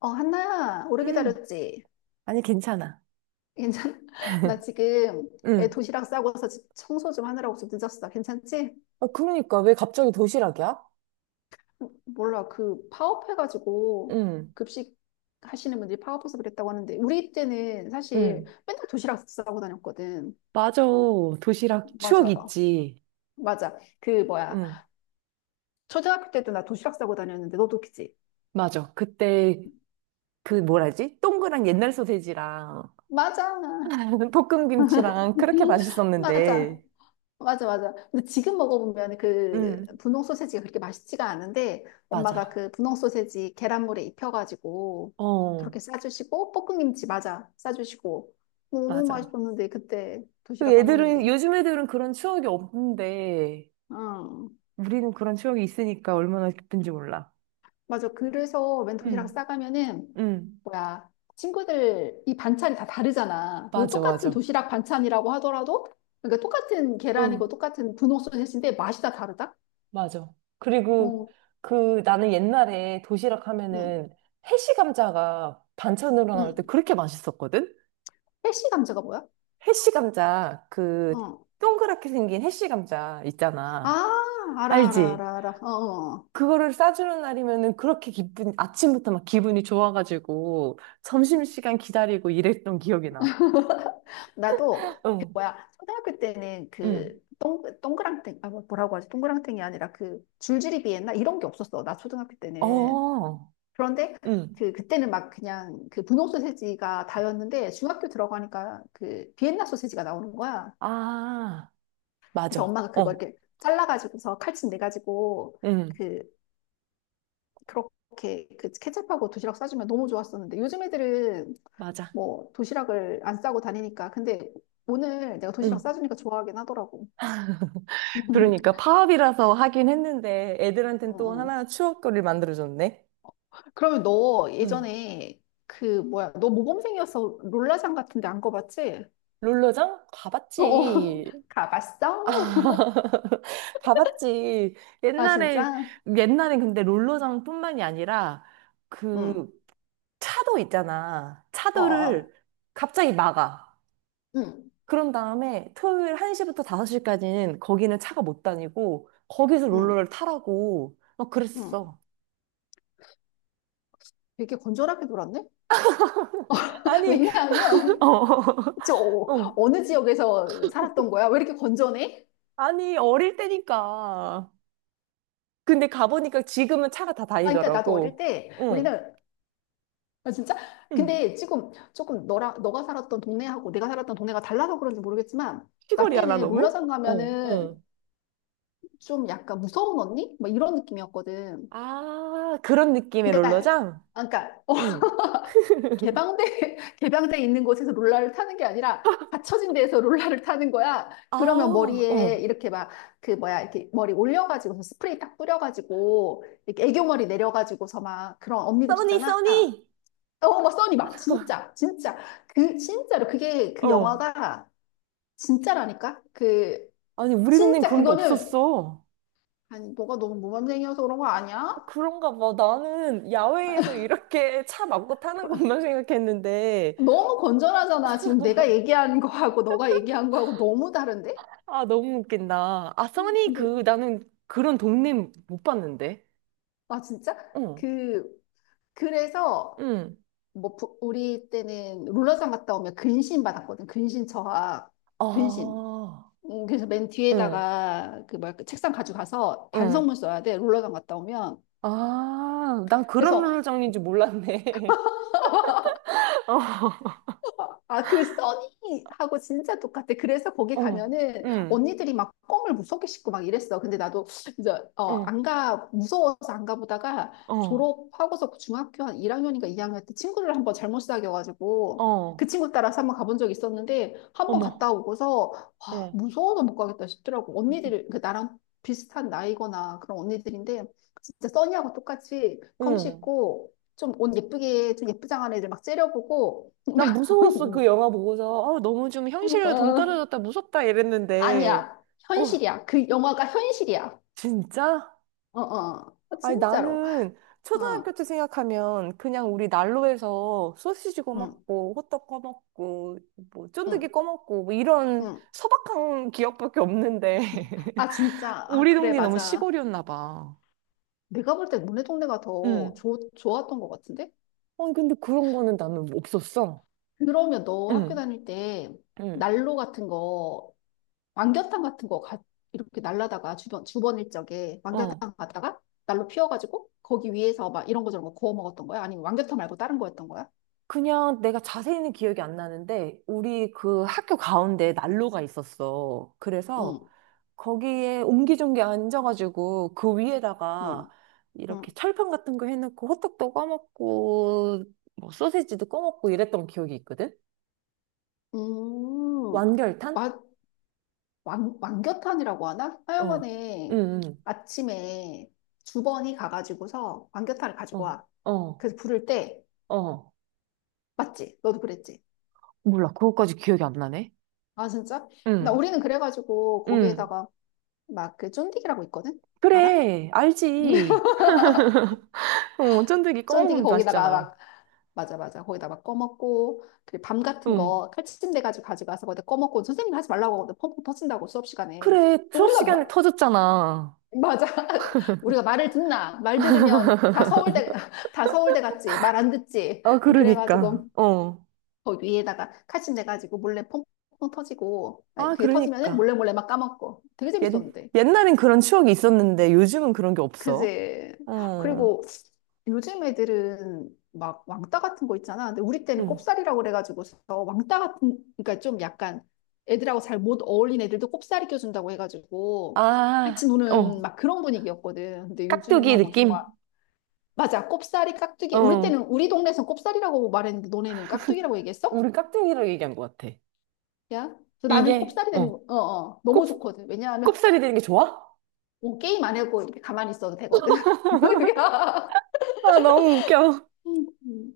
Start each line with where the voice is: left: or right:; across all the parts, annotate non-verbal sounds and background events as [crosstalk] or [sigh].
left: 어, 한나야, 오래
right: 음.
left: 기다렸지?
right: 아니, 괜찮아.
left: 괜찮아? [laughs] 나 지금 애
right: 응.
left: 도시락 싸고서 집 청소 좀 하느라고 좀 늦었어. 괜찮지?
right: 아, 그러니까 왜 갑자기 도시락이야?
left: 어, 몰라, 그 파업해가지고
right: 응,
left: 급식 하시는 분들이 파업해서 그랬다고 하는데, 우리 때는 사실
right: 응,
left: 맨날 도시락 싸고 다녔거든.
right: 맞아. 도시락 추억
left: 맞아.
right: 있지.
left: 맞아. 그 뭐야.
right: 응.
left: 초등학교 때도 나 도시락 싸고 다녔는데, 너도 그지?
right: 맞아. 그때 그 뭐라지? 동그란 옛날 소세지랑
left: 맞아.
right: [laughs] 볶음김치랑 그렇게
left: [laughs] 맞아.
right: 맛있었는데.
left: 맞아, 맞아. 근데 지금 먹어보면 그
right: 응.
left: 분홍 소세지가 그렇게 맛있지가 않은데 엄마가
right: 맞아.
left: 그 분홍 소세지 계란물에 입혀가지고
right: 어,
left: 그렇게 싸주시고 볶음김치 맞아 싸주시고 너무
right: 맞아.
left: 맛있었는데 그때
right: 그
left: 도시락 까먹는
right: 애들은,
left: 게.
right: 요즘 애들은 그런 추억이 없는데,
left: 응.
right: 우리는 그런 추억이 있으니까 얼마나 기쁜지 몰라.
left: 맞아. 그래서 웬 도시락
right: 응,
left: 싸가면은
right: 응,
left: 뭐야 친구들 이 반찬이 다 다르잖아. 그
right: 맞아,
left: 똑같은
right: 맞아.
left: 도시락 반찬이라고 하더라도 그러니까 똑같은 계란이고 똑같은 분홍 소세지인데 맛이 다 다르다.
right: 맞아. 그리고
left: 어,
right: 그 나는 옛날에 도시락
left: 응,
right: 하면은 해시 감자가 반찬으로 나올 때
left: 응.
right: 그렇게 맛있었거든?
left: 패시 감자가 뭐야?
right: 해시 감자, 그
left: 어.
right: 동그랗게 생긴 해시 감자
left: 아,
right: 있잖아.
left: 알아, 알아,
right: 알지?
left: 알아, 알아. 어, 어. 어.
right: 그거를 싸주는 날이면은 그렇게 기분, 아침부터 막 기분이 좋아가지고 점심시간 기다리고 이랬던 기억이 나.
left: [laughs] 나도, 그
right: 응,
left: 뭐야, 초등학교 때는
right: 응.
left: 그, 동그랑땡, 아, 뭐라고 하지? 동그랑땡이 아니라 그, 줄줄이 비엔나? 이런 게 없었어. 나 초등학교 때는.
right: 어,
left: 그런데,
right: 응.
left: 그때는 막 그냥 그 분홍 소세지가 다였는데, 중학교 들어가니까 그, 비엔나 소세지가 나오는 거야.
right: 아,
left: 그래서
right: 맞아.
left: 엄마가 그걸
right: 어,
left: 이렇게 잘라가지고서 칼집 내가지고,
right: 응.
left: 그, 그렇게 그 케첩하고 도시락 싸주면 너무 좋았었는데, 요즘 애들은
right: 맞아.
left: 뭐 도시락을 안 싸고 다니니까. 근데 오늘 내가 도시락
right: 응.
left: 싸주니까 좋아하긴 하더라고.
right: 그러니까
left: [laughs]
right: 파업이라서 하긴 했는데
left: 어,
right: 애들한텐 또
left: 어.
right: 하나 추억거리를 만들어줬네.
left: 그러면 너
right: 응.
left: 예전에 그 뭐야? 너 모범생이어서 롤라장 같은데 안 가봤지?
right: 롤러장?
left: [laughs] 어,
right: 가봤지.
left: 가봤어?
right: [laughs] 봐봤지.
left: 아
right: 옛날에,
left: 진짜?
right: 옛날에 근데 롤러장뿐만이 아니라
left: 응.
right: 그 차도 있잖아.
left: 어, 어, 어.
right: 차도를 갑자기 막아.
left: 응,
right: 그런 다음에 토요일 1시부터 5시까지는 거기는 차가 못 다니고 거기서
left: 응,
right: 롤러를 타라고 막
left: 응.
right: 그랬어.
left: 되게 건전하게 놀았네? [laughs]
right: 아니, [laughs]
left: 왜냐하면
right: 어,
left: 저
right: [laughs] 어.
left: 어느 지역에서 살았던 거야? 왜 이렇게 건전해?
right: 아니, 어릴 때니까. 근데 가보니까 지금은 차가 다
left: 아, 그러니까 나도 어릴
right: 다니더라고.
left: 때
right: 응,
left: 우리는 아, 진짜?
right: 응.
left: 근데 지금 조금 너라 너가 살았던 동네하고 내가 살았던 동네가 달라서 그런지 모르겠지만, 나
right: 시골이야, 나
left: 때는
right: 너무?
left: 롤러장
right: 어, 어.
left: 가면은 좀 약간 무서운 언니? 막 이런 느낌이었거든.
right: 아, 그런 느낌의
left: 그러니까,
right: 롤러장?
left: 아, 그러니까, 어,
right: 응.
left: 개방돼, [laughs] 개방돼 있는 곳에서 롤러를 타는 게 아니라, 닫혀진 데에서 롤러를 타는 거야.
right: 아,
left: 그러면 머리에
right: 어.
left: 이렇게 막, 그 뭐야, 이렇게 머리 올려가지고서 스프레이 딱 뿌려가지고, 이렇게 애교머리 내려가지고서 막 그런 언니들
right: 써니,
left: 있잖아.
right: 써니!
left: 어, 막 써니 막 진짜 진짜 그 진짜로 그게 그
right: 어.
left: 영화가 진짜라니까 그
right: 아니, 우리 동네엔
left: 진짜
right: 그런 게
left: 그거는
right: 없었어.
left: 아니 너가 너무 모범생이어서 그런 거 아니야?
right: 그런가 봐. 나는 야외에서 이렇게 차 막고 타는 것만 [laughs]
left: [laughs]
right: 생각했는데.
left: 너무 건전하잖아 지금 내가 얘기한 거하고 너가 얘기한 거하고 너무 다른데?
right: 아, 너무 웃긴다. 아, 써니,
left: 근데
right: 그, 나는 그런 동네 못 봤는데.
left: 아 진짜
right: 어,
left: 그 그래서
right: 응.
left: 뭐 우리 때는 롤러장 갔다 오면 근신 받았거든 근신 저하 근신
right: 아,
left: 그래서 맨
right: 응,
left: 뒤에다가 그 뭐야 그 책상 가져가서
right: 응.
left: 반성문 써야 돼 롤러장 갔다 오면
right: 아, 난 그런
left: 그래서
right: 룰 정리인지 몰랐네. [laughs]
left: 아, 그 써니하고 진짜 똑같아. 그래서 거기
right: 어, 어,
left: 가면은
right: 응,
left: 언니들이 막 껌을 무섭게 씹고 막 이랬어. 근데 나도 이제 어,
right: 어,
left: 안 가, 무서워서 안 가보다가
right: 어,
left: 졸업하고서 중학교 한 1학년인가 2학년 때 친구를 한번 잘못 사귀어가지고 그
right: 어,
left: 친구 따라서 한번 가본 적이 있었는데 한번
right: 어머,
left: 갔다 오고서 와,
right: 어,
left: 무서워서 못 가겠다 싶더라고. 언니들, 그 나랑 비슷한 나이거나 그런 언니들인데 진짜 써니하고 똑같이 껌
right: 응.
left: 씹고 좀 옷 예쁘게, 좀 예쁘장한 애들 막 째려보고
right: 난 무서웠어, 그
left: [laughs] [laughs]
right: 영화 보고서. 어, 너무 좀 현실과
left: 어,
right: 동떨어졌다, 무섭다 이랬는데,
left: 아니야.
right: 어,
left: 현실이야. 그 영화가 현실이야.
right: 진짜?
left: 어, 어. 어,
right: 아니,
left: 진짜로.
right: 나는 초등학교
left: 어,
right: 때 생각하면 그냥 우리 난로에서 소시지
left: 응,
right: 꺼먹고, 호떡 꺼먹고, 뭐, 쫀득이
left: 응,
right: 꺼먹고, 뭐 이런
left: 응.
right: 소박한 기억밖에 없는데. [laughs]
left: 아, 진짜. 아,
right: 우리
left: 그래,
right: 동네 너무
left: 맞아.
right: 시골이었나 봐.
left: 내가 볼 때 너네 동네가 더
right: 응,
left: 좋았던 것 같은데?
right: 아니, 근데 그런 거는 나는 없었어.
left: 그러면 너 학교
right: 응,
left: 다닐 때
right: 응.
left: 난로 같은 거, 왕겨탕 같은 거 가, 이렇게 날라다가 주번 일적에
right: 어.
left: 왕겨탕 가다가 난로 피워가지고 거기 위에서 막 이런 거 저런 거 구워 먹었던 거야? 아니면 왕겨탕 말고 다른 거였던 거야?
right: 그냥 내가 자세히는 기억이 안 나는데, 우리 그 학교 가운데 난로가 있었어. 그래서
left: 응,
right: 거기에 옹기종기 앉아가지고 그 위에다가
left: 응,
right: 이렇게
left: 응.
right: 철판 같은 거 해놓고 호떡도 꺼먹고 뭐 소세지도 꺼먹고 이랬던 기억이 있거든?
left: 음,
right: 완결탄?
left: 마, 왕, 왕겨탄이라고 하나?
right: 어,
left: 하여간에
right: 응, 응,
left: 아침에 주번이 가가지고서 왕겨탄을 가지고
right: 어,
left: 와.
right: 어,
left: 그래서 부를 때,
right: 어.
left: 맞지? 너도 그랬지?
right: 몰라, 그것까지 기억이 안 나네.
left: 아, 진짜? 나
right: 응,
left: 우리는 그래가지고
right: 응.
left: 거기에다가 막 그 쫀디기라고 있거든? 알아?
right: 그래, 알지.
left: [laughs]
right: [laughs] 어, 쫀득이
left: 쫀디기
right: 꺼먹으면
left: 거기다가
right: 맛있잖아.
left: 막, 맞아, 맞아. 거기다 막 꺼먹고, 그리고 밤 같은
right: 응.
left: 거 칼치침 돼가지고 가지고 와서 거기다 꺼먹고, 선생님이 하지 말라고 하거든. 펑펑 터진다고 수업 시간에.
right: 그래, 수업 시간에
left: 우리가
right: 터졌잖아.
left: 맞아. [laughs] 우리가 말을 듣나? 말 들으면 다 서울대, [laughs] 다 서울대 같지. 말 안 듣지.
right: 아, 그러니까.
left: 그래가지고,
right: 어.
left: 거 위에다가 카신 돼가지고 몰래 퐁퐁 터지고, 아니,
right: 아,
left: 그게 터지면은
right: 그러니까.
left: 몰래 몰래 막 까먹고. 되게
right: 옛,
left: 재밌었는데.
right: 옛날엔 그런 추억이 있었는데 요즘은 그런 게 없어.
left: 그지?
right: 어,
left: 그리고 요즘 애들은 막 왕따 같은 거 있잖아. 근데 우리 때는
right: 응.
left: 꼽살이라고 그래가지고서 왕따 같은, 그러니까 좀 약간 애들하고 잘 못 어울린 애들도 꼽살이 껴준다고 해가지고 같이
right: 아,
left: 노는
right: 어,
left: 막 그런 분위기였거든. 근데
right: 깍두기
left: 요즘하고는
right: 느낌?
left: 정말 맞아. 꼽사리, 깍두기. 우리
right: 어,
left: 때는 우리 동네에서 꼽사리라고 말했는데 너네는 깍두기라고 얘기했어?
right: 우리 깍두기로 얘기한 것 같아.
left: 야. 그래서 나는
right: 이게,
left: 꼽사리 되는
right: 어,
left: 거. 어, 어.
right: 꼽,
left: 너무 좋거든. 왜냐하면
right: 꼽살이 되는 게 좋아?
left: 뭐 게임 안 하고 이렇게 가만히 있어도 되거든. [laughs] 야.
right: 아, 너무 웃겨.
left: 음.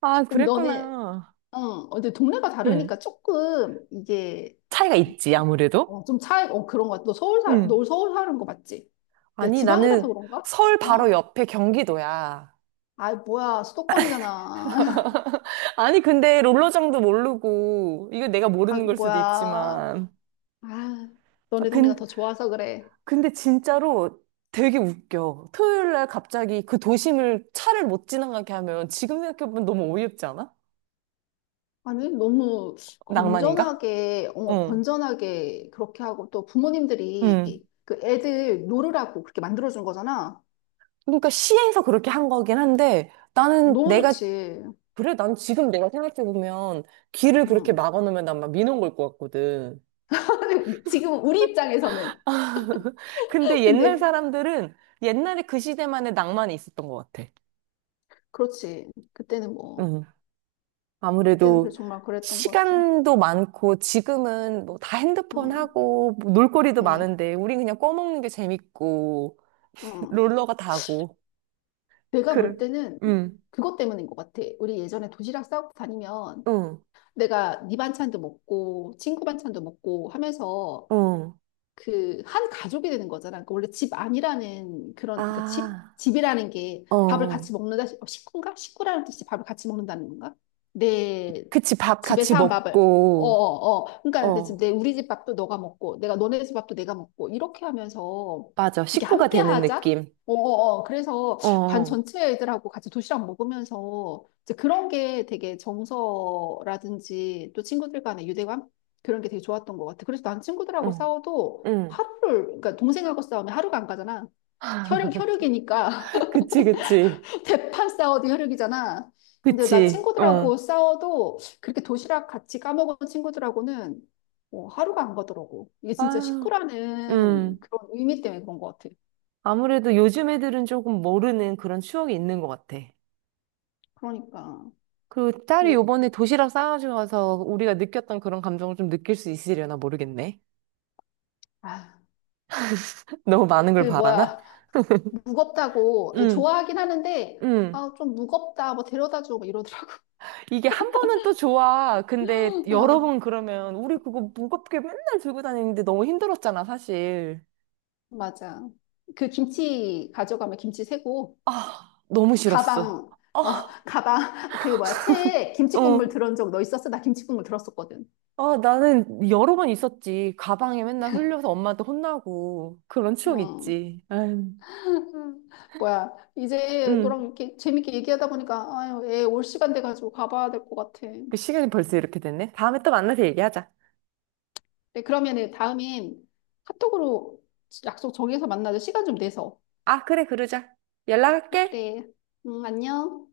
right: 아,
left: 그럼 너네
right: 그랬구나.
left: 어, 근데 동네가
right: 응.
left: 다르니까 조금 이게
right: 차이가 있지, 아무래도.
left: 어, 좀 차이 어 그런 거 같아. 너 서울 살, 너
right: 응.
left: 서울 사는 거 맞지? 내가
right: 아니,
left: 지방이라서
right: 나는
left: 그런가?
right: 서울 바로
left: 어.
right: 옆에 경기도야.
left: 아, 뭐야. 수도권이잖아. [laughs]
right: 아니, 근데 롤러장도 모르고, 이거 내가
left: 아,
right: 모르는 걸 수도
left: 뭐야.
right: 있지만.
left: 아,
right: 아,
left: 너네 동네가
right: 근,
left: 더 좋아서 그래.
right: 근데 진짜로 되게 웃겨. 토요일 날 갑자기 그 도심을 차를 못 지나가게 하면 지금 생각해보면 너무 어이없지 않아?
left: 아니, 너무
right: 낭만인가?
left: 건전하게, 어,
right: 응,
left: 건전하게 그렇게 하고 또 부모님들이
right: 응.
left: 그 애들 놀으라고 그렇게 만들어준 거잖아.
right: 그러니까 시에서 그렇게 한 거긴 한데 나는
left: 너무
right: 내가
left: 좋지.
right: 그래, 난 지금 내가 생각해보면 길을 그렇게
left: 응.
right: 막아놓으면 난 막 민원 걸 것 같거든.
left: [laughs] 지금 우리 입장에서는.
right: [laughs] 근데
left: [laughs]
right: 옛날
left: 근데,
right: 사람들은 옛날에 그 시대만의 낭만이 있었던 것 같아.
left: 그렇지. 그때는 뭐,
right: 응.
left: 그때는 그래
right: 아무래도
left: 정말 그랬던 것 같아.
right: 시간도 많고 지금은 뭐 다 핸드폰
left: 응,
right: 하고 뭐 놀거리도
left: 응,
right: 많은데 우린 그냥 꺼먹는 게 재밌고 [laughs]
left: 응.
right: 롤러가 다고.
left: 내가
right: 그래.
left: 볼 때는
right: 응,
left: 그것 때문인 것 같아. 우리 예전에 도시락 싸고 다니면
right: 응,
left: 내가 네 반찬도 먹고, 친구 반찬도 먹고 하면서
right: 어,
left: 그 한 가족이 되는 거잖아. 그러니까 원래 집 안이라는 그런 그러니까 집
right: 아,
left: 집이라는 게 밥을
right: 어.
left: 같이 먹는다 어, 식구인가? 식구라는 뜻이 밥을 같이 먹는다는 건가? 내
right: 그치, 밥 같이
left: 집에서 한 밥을 어,
right: 먹고,
left: 어, 어. 그러니까 이제 지금
right: 어,
left: 내 우리 집 밥도 너가 먹고 내가 너네 집 밥도 내가 먹고 이렇게 하면서
right: 맞아.
left: 이게
right: 식구가
left: 함께
right: 되는
left: 하자.
right: 느낌.
left: 어, 어, 어. 그래서
right: 어,
left: 반
right: 어,
left: 전체 애들하고 같이 도시락 먹으면서 이제 그런 게 되게 정서라든지 또 친구들 간의 유대감 그런 게 되게 좋았던 것 같아. 그래서 난 친구들하고
right: 어,
left: 싸워도
right: 응.
left: 하루를, 그러니까 동생하고 싸우면 하루가 안 가잖아. 혈육, 혈육이니까.
right: [laughs] 그치, 그치.
left: [laughs] 대판 싸워도 혈육이잖아. 근데 나
right: 그치,
left: 친구들하고
right: 어.
left: 싸워도 그렇게 도시락 같이 까먹은 친구들하고는 어, 하루가 안 가더라고. 이게 진짜
right: 아,
left: 식구라는
right: 음.
left: 그런 의미 때문에 그런 것 같아.
right: 아무래도 요즘 애들은 조금 모르는 그런 추억이 있는 것 같아.
left: 그러니까.
right: 그 딸이
left: 이게,
right: 요번에 도시락 싸가지고 가서 우리가 느꼈던 그런 감정을 좀 느낄 수 있으려나 모르겠네.
left: 아,
right: [laughs] 너무 많은
left: 그
right: 걸 바라나?
left: 뭐야. 무겁다고.
right: 응,
left: 좋아하긴 하는데,
right: 응.
left: 아, 좀 무겁다. 뭐 데려다 줘. 뭐 이러더라고.
right: 이게 한 번은 또 좋아. 근데
left: [laughs]
right: 여러
left: 아,
right: 번 그러면 우리 그거 무겁게 맨날 들고 다니는데 너무 힘들었잖아, 사실.
left: 맞아. 그 김치 가져가면 김치 세고.
right: 아, 너무 싫었어.
left: 가방, 어,
right: 아,
left: [laughs] 가방, 그 뭐야, 체에 김치국물
right: 어.
left: 들은 적 너 있었어? 나 김치국물 들었었거든.
right: 아, 나는 여러 번 있었지. 가방에 맨날 흘려서 엄마한테 혼나고. 그런 추억
left: 음.
right: 있지. 아유,
left: 뭐야, 이제
right: 응.
left: 너랑 이렇게 재밌게 얘기하다 보니까, 아유, 애 올 시간 돼가지고 가봐야 될 것 같아.
right: 그 시간이 벌써 이렇게 됐네. 다음에 또 만나서 얘기하자.
left: 네, 그러면은 다음엔 카톡으로 약속 정해서 만나자. 시간 좀 내서.
right: 아, 그래, 그러자. 연락할게.
left: 그래. 응, 안녕.